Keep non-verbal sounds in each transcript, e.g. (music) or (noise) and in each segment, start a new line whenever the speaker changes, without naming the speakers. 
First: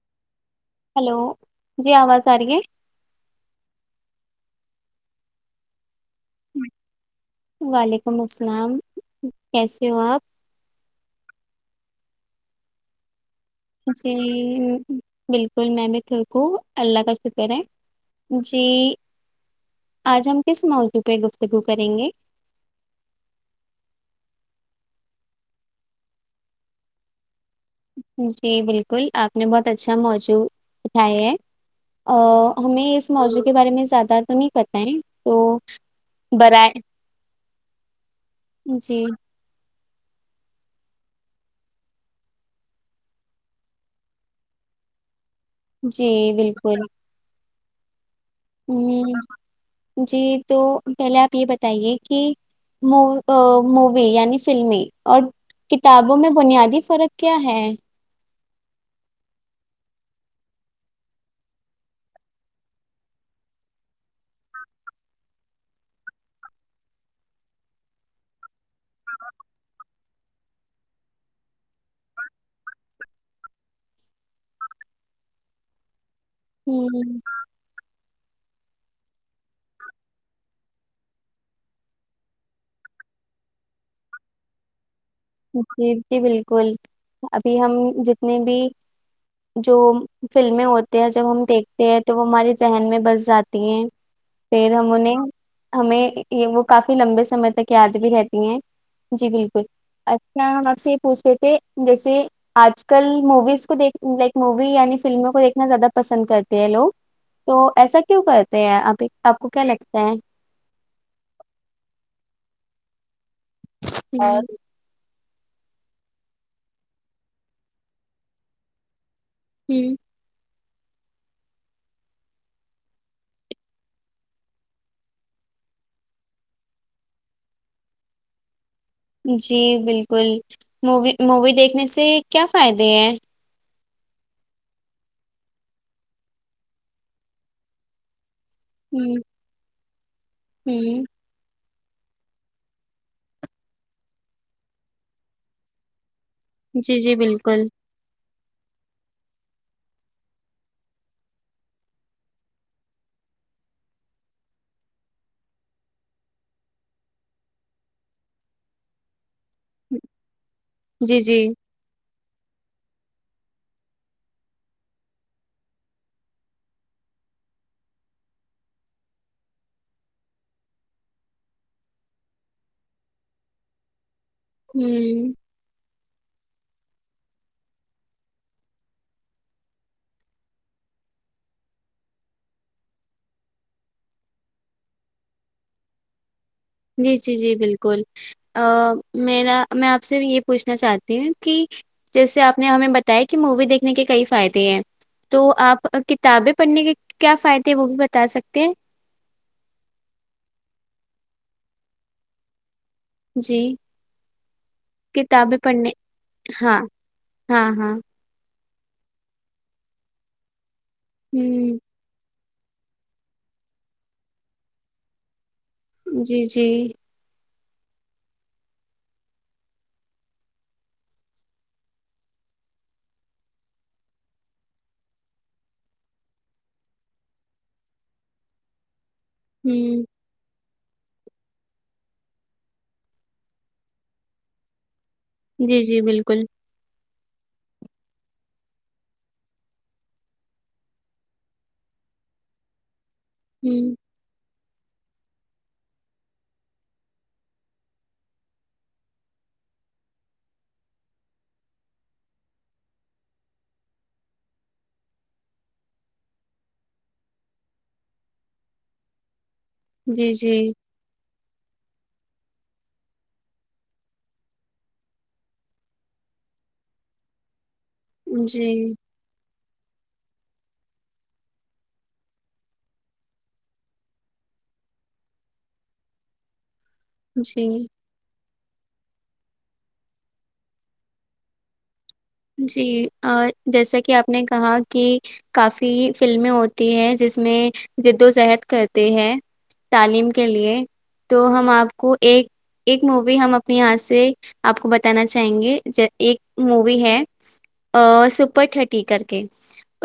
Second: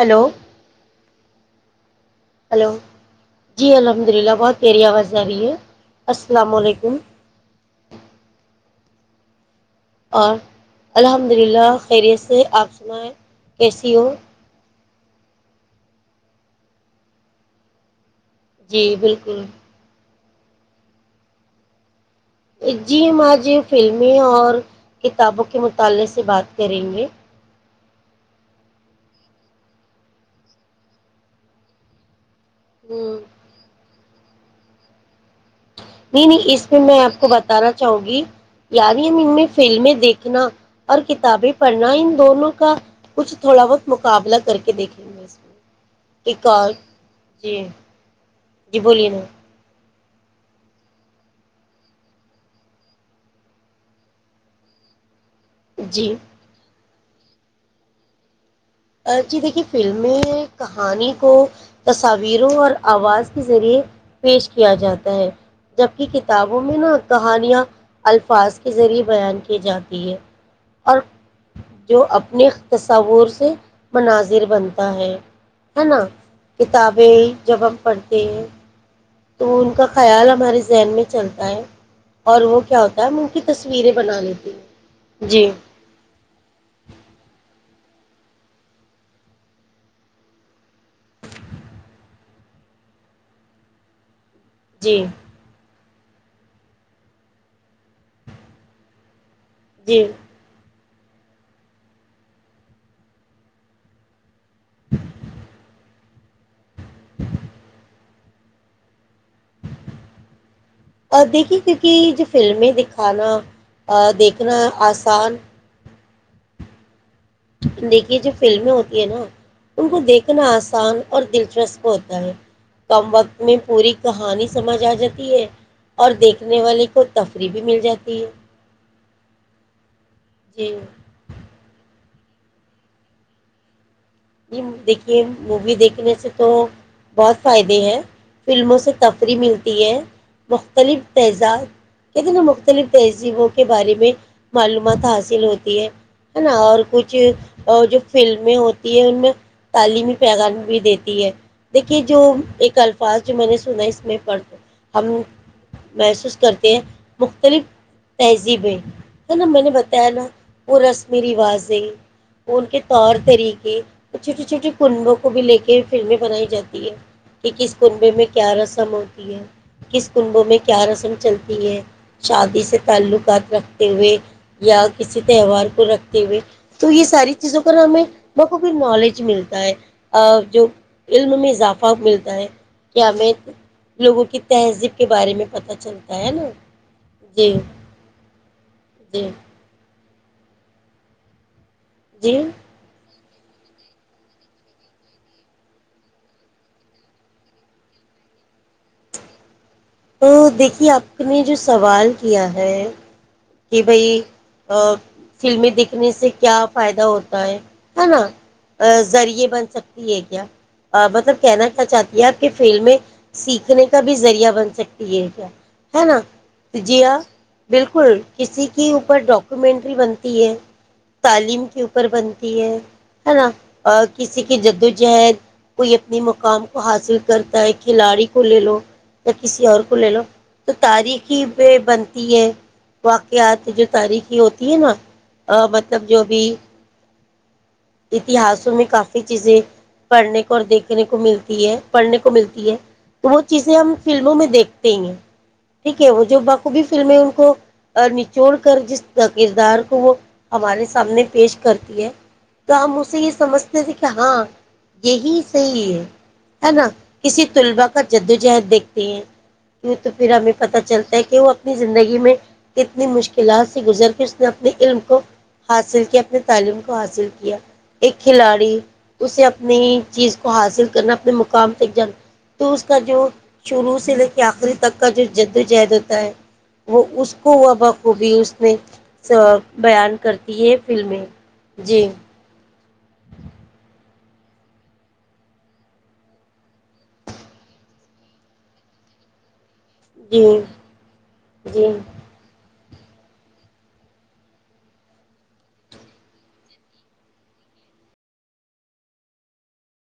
hello
hello جی آواز آ رہی ہے
ہلو جی الحمد للہ بہت پری آواز رہ ہے السلام علیکم
جی
اور الحمد للہ خیریے سے آپس میں
جی بالکل میں بھی تھکوں اللہ کا شکر ہے
جی بالکل
آج ہم کس موضع پہ گفتگو کریں گے
جی ہم آج فلمیں اور کتابوں کے مطالعے سے بات کریں گے
جی بالکل آپ نے بہت اچھا موجوع اٹھاائے ہے اور ہمیں اس
نہیں
موضوع کے بارے میں زیادہ تیں پت ہے تو
نہیں نہیں اس
برائے
میں میں آپ کو بتانا چاہوں گی
جی
یارہیں م میں فلمیں دیکھنا اور کتابیں پڑھنا ان دونوں کا کچھ تھوڑا بہت مقابلہ کر کے دیکھیں گے میں
جی
ایک اور
بالکل
جی
ہ
جی بولیے نا
جی تو پہلے آپ یہ بتائیے کہ م مووی یعنی فلمیں اور
جی
کتابوں میں بنیادی فرق کیا ہے
جی دیکھیے فلمیں کہانی کو تصاویروں اور آواز کے ذریعے پیش کیا جاتا ہے جبک کتابوں میں نا کہانیاں الفاظ کے ذریعے بیان کی جاتی ہے اور جو اپنے تصور سے مناظر بنتا ہے ہے نا
ہوں
کتابیں جب ہم پڑھتے تین تو ان کا خیال ہمارے ذہن میں چلتا ہے اور وہ کیا ہوتا ہے ہم ان کی تصویریں بنا لیتی ہیں
جی جی بالکل ابھی ہم جتنی بھی جو فلمیں ہوتی ہیں جب ہم دیکھتے ہیں تو وہ ہمارے ذہن میں بس جاتی ہیں پیر
جی
منے ہمیں یہ وہ کافی لمبے سمے تک یاد بھی رہتی ہیں جی بالکل
جی
اچھا ہم آپ سے یہ پوچھ رہتے تھے جیسے آج کل موویز کو دیکھ لائک مووی یعنی فلموں کو دیکھنا زیادہ پسند کرتے ہیں لوگ تو ایسا کیوں کرتے ہیں آپ ایک
اور دیکھیے کیونکہ ج فلمیں دکھ کھانا
ہوں اور
دیکھنا آسان دیکھیے جو فلمیں ہوتی ہے نا ان
ہوں
کو دیکھنا آس آسان اور دلچسپ ہوتا ہے کم وقت میں پوری کہانی سمجھ آ جاتی ہے اور دیکھنے والے کو تفریح بھی مل جاتی ہے
جی بالکل
جی
الکل موی مووی دیکھنے سے کیا فائدے ہیں
جی دیکھیے مووی دیکھنے سے تو بہت فائدے ہیں فلموں سے
ہوں
تفریح ملتی ہے مختلف
ہوں
تیزاد کتنا مختلف تہذیبوں کے بارے میں معلومات حاصل ہوتی ہے ہے نا اور
جی
کچھ
جی بالکل
جو فلم بھی (inaudible) ان میں تعلیمی پیغام بھی دیتی ہے دیکھیے جو ایک الفاظ جو میں نے سنا اس میں ہم محسوس کرتے ہیں مختلف تہذیبیں ہے نا میں نے بتایا نا وہ
جی
رسمی
جی
رواازیں وہ ان کے طور طریقے چھوٹیے چھوٹے کنبوں کو بھی لے کے فلمیں بنائی جاتی ہے کہ کس کنبے میں کیا رسم ہوتی ہے کس کنبوں میں کیا رسم چلتی ہے شادی سے تعلقات رکھتے ہوئے یا کسی
ہوں
تہوار کو رکھ ہو تو یہ ساری چیزوں پر ہمیں ان کو کو نالج ملتا ہے اور جو علم میں اضافہ ملتا ہے کیا ہمیں لوگوں کی تہذیب کے بارے میں پتہ چلتا ہے نا
جی جی جی بالکل
جی
میرا میں آپ آ سے بھی یہ پوچھنا چاہتی ہیں کی جیس
جی
سے آپ نے ہمیں ب کہ مووی دیکھنے کے کئی فائدے ہیں تو آپ کتابیں پڑھنے کے کیا فائدے ہیں وہ بھی بتا سکتے ہیں
ا دیکھیے آپ نے جو سوال کیا ہے
جی
کہ بھائی
کتابیں
فلمیں
پڑھنے
دیککھنے سے کیا
ہاں
فائدہ ہوتا ہے
ہاں ہاں
ہے نا ذریعے بن سکتی ہے کیا مطلب کہنا
ہ
کیا چاہتی ہے آپ کہ فلم میں سیکھنے کا بھی ذریعہ بن سکتی ہے کیا ہے نا جی ہا بالکل کسی کے اوپر ڈاکومینٹری بنتی ہے تعلیم کے اوپر بنتی ہے ہے نا کسی کی جد و جہد کوئی اپنی مقام کو حاصل کرتا ہے کھلاڑی کو لے لو یا کسی اور کو
ہوں
لے لو تو تاریخی پ بنتی ہے واقعات جو تاریخی ہوتی ہے نا ا
جی
مطلب
جی
جو
بالکل
بھی اتہاسوں میں کافی چیزیں پڑھنے کو اور دیکھنے کو ملتی ہے پڑھنے کو ملتی ہے وہ چیزیں ہم
ہوں
فلموں میں دیکھ ٹھیک ہے وہ جو بخوبی فلمیں ان کو نچوڑ کر جس کردار کو وہ ہمارے سامنے پیش کرتی ہے تو ہم اسے یہ سمجھتے تھے کہ ہاں یہی صحیح ہے ہے نا کسی طلباء کا جدوجہد دیکھتے ہیں کیوں تو پھر
جی
ہمیں
جی
پتا چلتا ہے کیوں اپنی زندگی میں کتنی مشکلات سے گزر کے اس نے اپنے علم کو حاصل کیا اپنی تعلیم کو حاصل یا (unintelligible) ایک کھلاڑی
جی
اسے نئی چیز کو حاصل کرنا اپنے مقام تک جانا تو اس کا جو شروع سے لے کے آخری تک کا جو جدوجہد ہوتا ہے وہ اس کو وہ
جی
بخوبی اس میں بیان کرتی ہے فلمیں جی
جی جیسا کہ آپ نے کہا کہ کافی فلمیں ہوتی ہیں جس میں جد و زہد کرتے ہیں تعلیم کے
جی
لیے تو ہم
جی
آپ کو ایک ایک مووی ہم اپنی یہاں سے آپ کو بتانا چاہیں گے ایک مووی ہے سپر تھرٹی کر کے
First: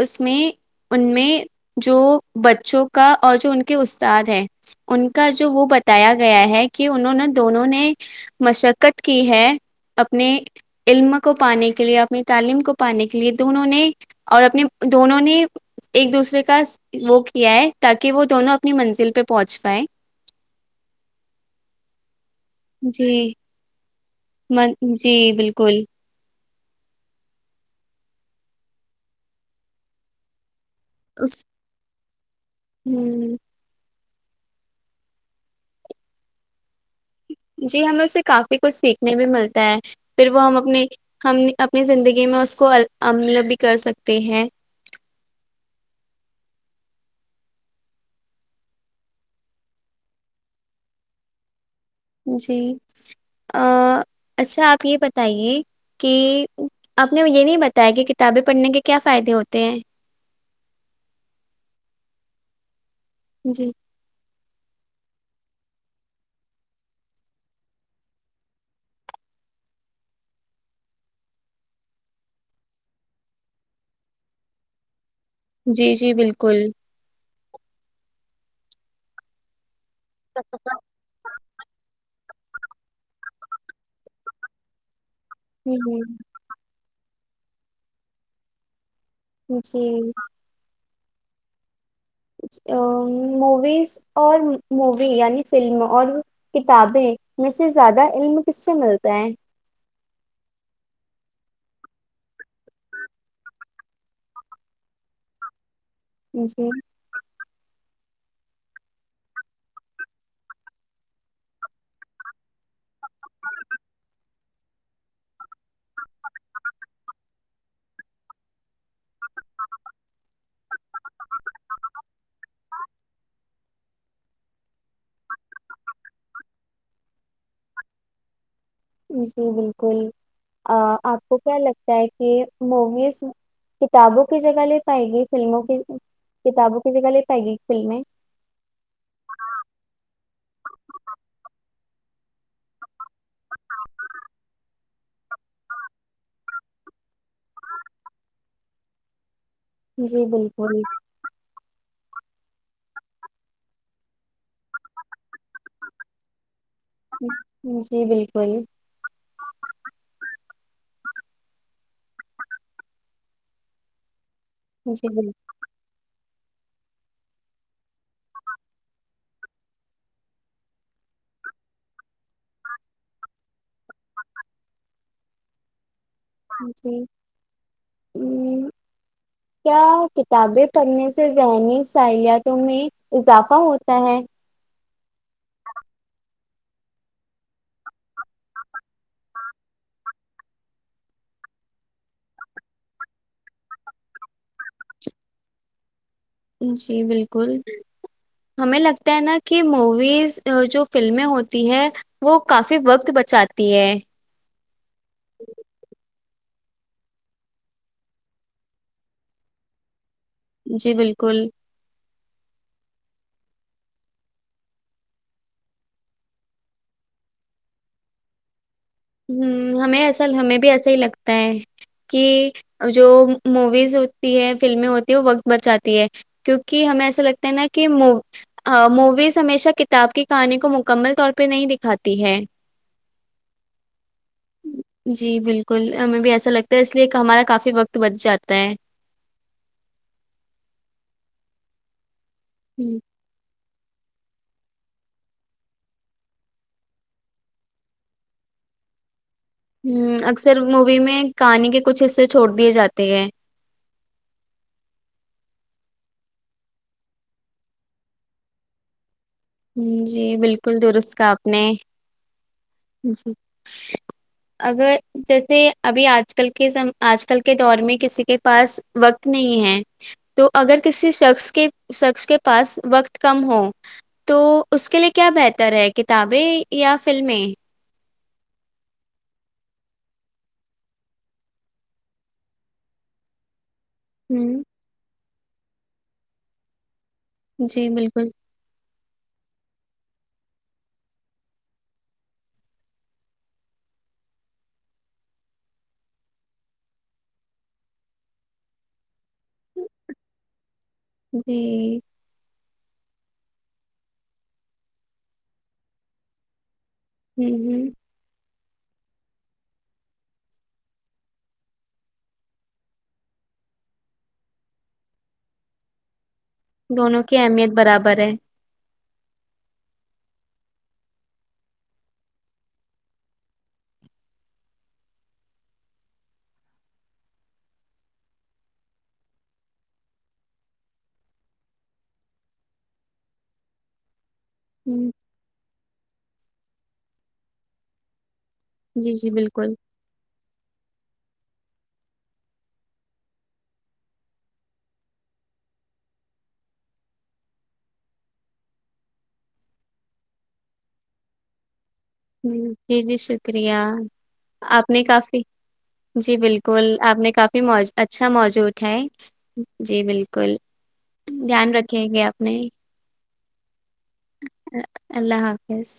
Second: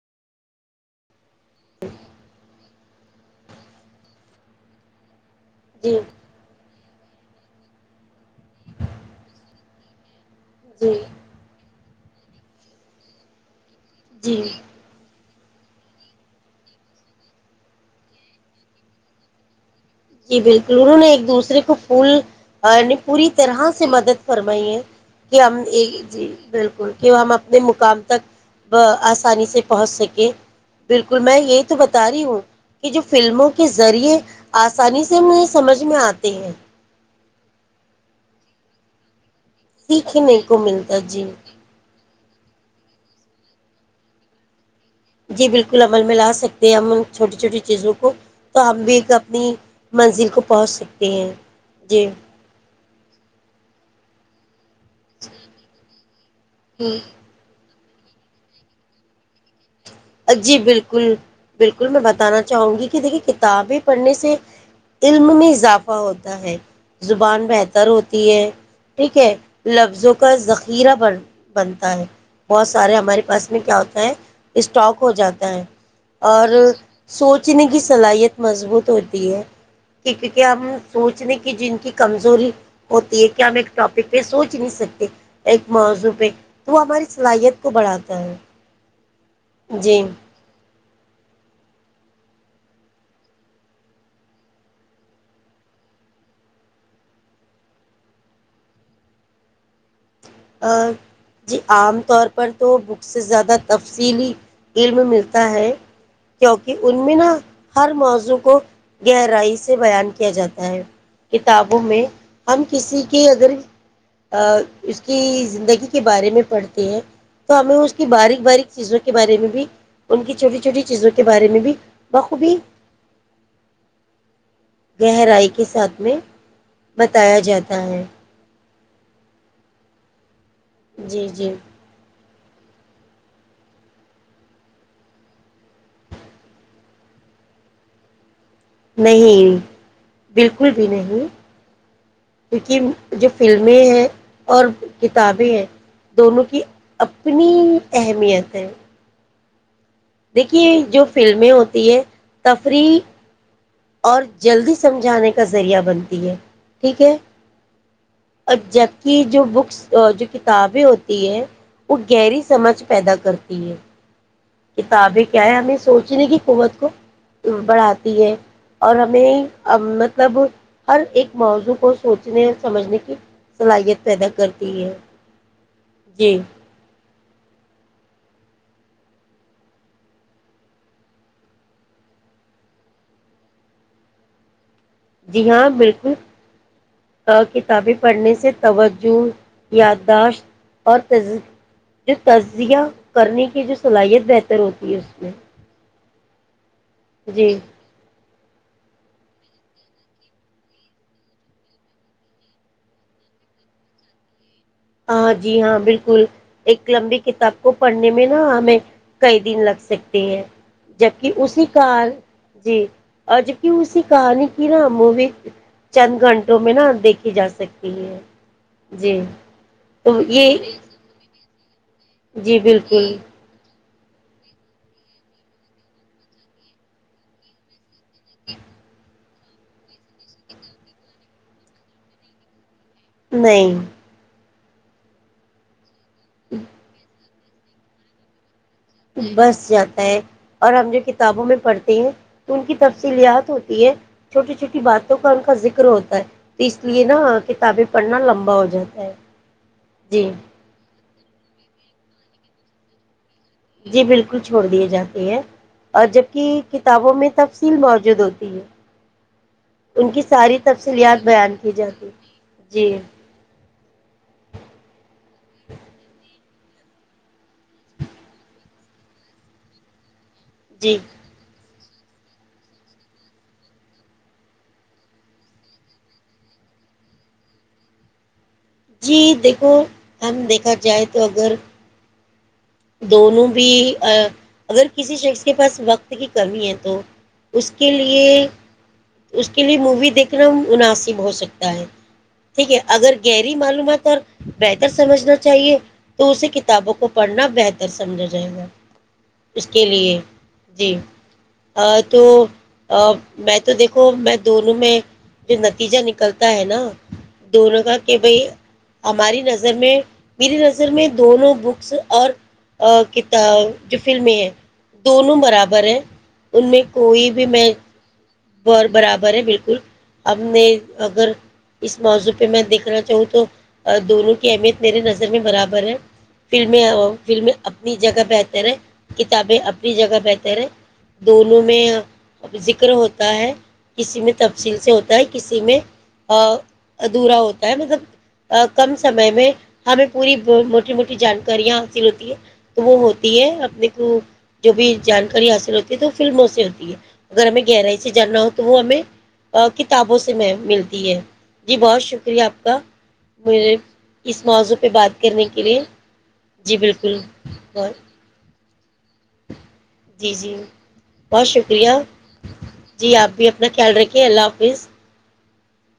اس میں ان میں جو بچوں کا اور جو ان کے استاد ہیں ان کے کا جو وہ
جی
بتایا گیا ہے کہ انہوں نے دونوں نے مشقت کی ہے اپنے
جی
علم کو پانے کے لیے آ میں تعلیم کو پانے کے لیے تو انہوں نے
جی
اور اپنے دونوں نے ایک دوسرے کا وہ کیا ہے تاکہ وہ دونوں اپنی منزل پہ پہنچ پائے
جی بالکل انہوں نے ایک دوسرے کو فول نے پوری
جی
طرح سے مدد
من
فرمائی ہے
جی
کہ ہم
بالکل
ایک جی بالکل کہ ہم اپنے مقام تک آسانی سے پہنچ سکیں بالکل میں
اس
یہ تو بتا رہی ہوں کہ جو
ہ
فلموں کے ذریعے آ (unintelligible) آسانی سے ہمیں سمجھ میں آتے ہیں
جی ہمیں اس سے کافی کچھ سیکھنے بھی مل ہیں پھر
سیکھنے
وہ
کو ملتا ہے جی
ہم اپنی زندگی میں اس کو بھی کر سکتے ہیں
جی بالکل عمل میں لا سکتے ہیں ہم ان چھوٹی چھوٹی چیزوں کو تو ہم بھی اپنی منزل کو پہنچ سکتے ہیں جی
جی ا اچھا آپ یہ بتائیے کہ
ہوں
آپ نے یہ نہیں بتا تا کہ کتابیں پڑھنے کے کیا فائدے ہوتے ہیں
جی بالکل بالکل میں بتانا چاہوں گی کہ دیکھیے
جی
کتابیں پڑھنے سے علم میں اضافہ ہوتا ہے زبان بہتر ہوتی ہے ٹھیک ہے لفظوں کا ذخیرہ بن بنتا ہے بہت سارے ہمارے پاس میں کیا ہوتا ہے اسٹاک ہو جاتا ہے
جی جی
اور
بالکل
سوچنے کی صلاحیت مضبوط ہوتی ہے کہ کیونکہ ہم سوچنے کہ جن کی کمزوری ہوتی ہے کیا ہم ایک ٹاپک پہ سوچ نہیں سکتے ایک موضوع پہ
ہ
تو وہ ہماری صلاحیت کو بڑھاتا ہےوں
جی موویز اور مووی یعنی فلم اور کتابیں میں سے زیادہ علم کس سے ملتا ہے
اور جی عام طور پر تو بک سے زیادہ تفصیلی علم ملتا ہے
جی
کیونکہ ان میں نا (unintelligible) ہر موضوع کو گہرائی سے بیان کیا جاتا ہے کتابوں میں ہم کسی کے اگر اس کی زندگی کے بارے میں پڑھتے ہیں تو ہمیں اس کی باریک باریک چیزوں کے بارے میں بھی ان کی چھوٹی چھوٹی چیزوں کے بارے میں بھی بخوبی گہرائی کے ساتھ میں بتایا جاتا ہے
جی بالکل ا آپ
جی
کو
جی
کیا لگتا ہے یہ موویز کتابوں کی جگہ لے پائے گی فلموں کی کتابوں کی جگہ لے پائے گی فلمیں
نہیں بالکل بھی نہیں کیونکہ جو فلمیں ہیں اور کتابیں ہیں دونوں کی اپنی اہمیت ہے
جی
دیکھیے
بالکل
جو فلمیں ہوتی ہے تفریح اور جلدی سمجھانے کا ذریعہ بنتی ہے ٹھیک ہے
جی بالکل
اھا کی جو بکس جو تابیں ہوتی ہے وہ گہری سمجھ پیدا کرتی ہے
جی
کتابیں
بالکل
کیا ہے ہمیں سوچی کہ حکومت کو بڑھاتی ہے اور ہمیں مطلب ہر ایک موضوع کو سوچنے اور سمجھنے کی صلاحیت پیدا کرتی ہے جی
ہاں جی کیا کتابیں پڑھنے سے ذہنی صلالاحتوں میں اضافہ ہوتا ہے
جی ہاں بالکل کتابیں پڑھنے سے توجہ یادداشت اور جو تجزیہ کرنے کی جو صلاحیت بہتر ہوتی ہے اس میں
جی بالکل ہمیں لگتا ہے نا کہ موویز جو فلمیں ہوتی ہے وہ کافی وقت بچاتی ہے
ہاں جی ہاں بالکل ایک لمبی کتاب کو پڑھنے میں نا ہمیں کئی دن لگ سکتے
جی
جبک
بالکل
اسی کار جی اورج کی اسی کہانی کی نا مووی چند گھنٹوں میں نا دیکھی جا سکتی ہے جی
ہمم ہمیں
تو
اصل ہمیں
یہ
بھی ایسا ہی لگتا ہے ج (unintelligible)
جی
کہ جو
بالکل
مویز ہو تی فلمیں ہوتی ہے وہ وقت بچاتی ہے کیونکہ ہمیں ایسا لگتا ہے نا کہ م میز ہمیشہ کتاب کی کہانی کو مکمل طور پہ نہیں دکھاتی ہے
نہیں
جی بالکل ہمیں بھی ایسا لگتا ہے اس لیے کہ ہمارا کافی وقت بچ جاتا ہے
بس جاتا ہے اور ہم جو کتابوں میں پڑھتے ہیں ان کی تفصیلیات ہو چھوٹی چھوٹی باتوں کا ان کا ذکر ہوتا ہے تو اس لیے نا کتابیں پڑھنا لمبا ہو جاتا ہے
ہ
جی
اکثر مووی میں کہانی کے کچھ حصے چھوڑ دیے جاتے ہیں
جی بالکل چھوڑ دیے جاتے ہیں اور جبک کتابوں میں تفصیل موجود ہوتی ہے
ہ
ان کی
جی
ساری
بالکل درست
تفصیلیات
آپ
بیان
نے
کی جاتی
جی اگر جیسے ابھی آج کل کے آج کل کے دور میں کسی کے پاس وقت نہیں ہے تو اگر
جی
کسی شخص کے شخص کے پاس وقت کم ہو تو اس کے لیے کیا بہتر ہے کتابیں یا فلمیں
جی دیکھو ہم دیکھا جائے تو اگر دونوں بھی
ہوں
اگر کسی شخص اس کے پاس وقت کی کمی ہے تو اس
جی
کے لیے
بالکل
اس کے لیے مووی دیکھنا مناسب ہو سکتا ہے ٹھیک ہے اگر گہری معلومات اور بہتر سمجھنا چاہیے تو اسے کتابوں کو پڑھنا بہتر سمجھا جائے گا اس کے لیے جی
جی
تو میں تو دیکھو میں دونوں میں جو نتیجہ نکلتا ہے نا
ہوں
دونوں
ہوں
کا کہ بھائی ہماری نظر میں میری نظر میں دونوں بکس اور کتا جو فلمیں ہیں دونوں برابر ہیں ان میں
دونوں
کوئی
کی
بھی میں
اہمیت برابر ہے
بر برابر ہے بالکل ہم نے اگر اس موضوع پہ میں دیکھنا چاہوں تو دونوں کی اہمیت میرے نظر میں برابر ہے فلمیں فلم اپنی جگہ بہتر ہے کتابیں اپنی جگہ بہتر ہے دونوں میں ذکر ہوتا ہے کسی میں تفصیل سے
ہوں
ہوتا ہے کسی میں ادھورا ہوتا ہے مطلب کم
جی
سمے
جی
میں
بالکل
ہمیں پوری موٹی موٹی جانکاریاں حاصل ہوتی ہے تو وہ ہوتی ہے اپنے کو جو بھی جانکاری حاصل ہوتی ہے تو وہ فلموں سے ہوتی ہے اگر ہمیں گہرائی سے جاننا ہو تو وہ ہمیں کتابوں سے میں ملتی ہے جی بہش
ج جی جی شکریہ
اس موضوع پہ
آپ نے
بات
کافی
کرنے کے لیے
جی بالکل آپ نے کافی م
بہت
اچھا موجود ہے جی بالکل
بہت
دھیان رکھیے گ آپ نے
کیا رہ اوکے اللہ حافظ
یس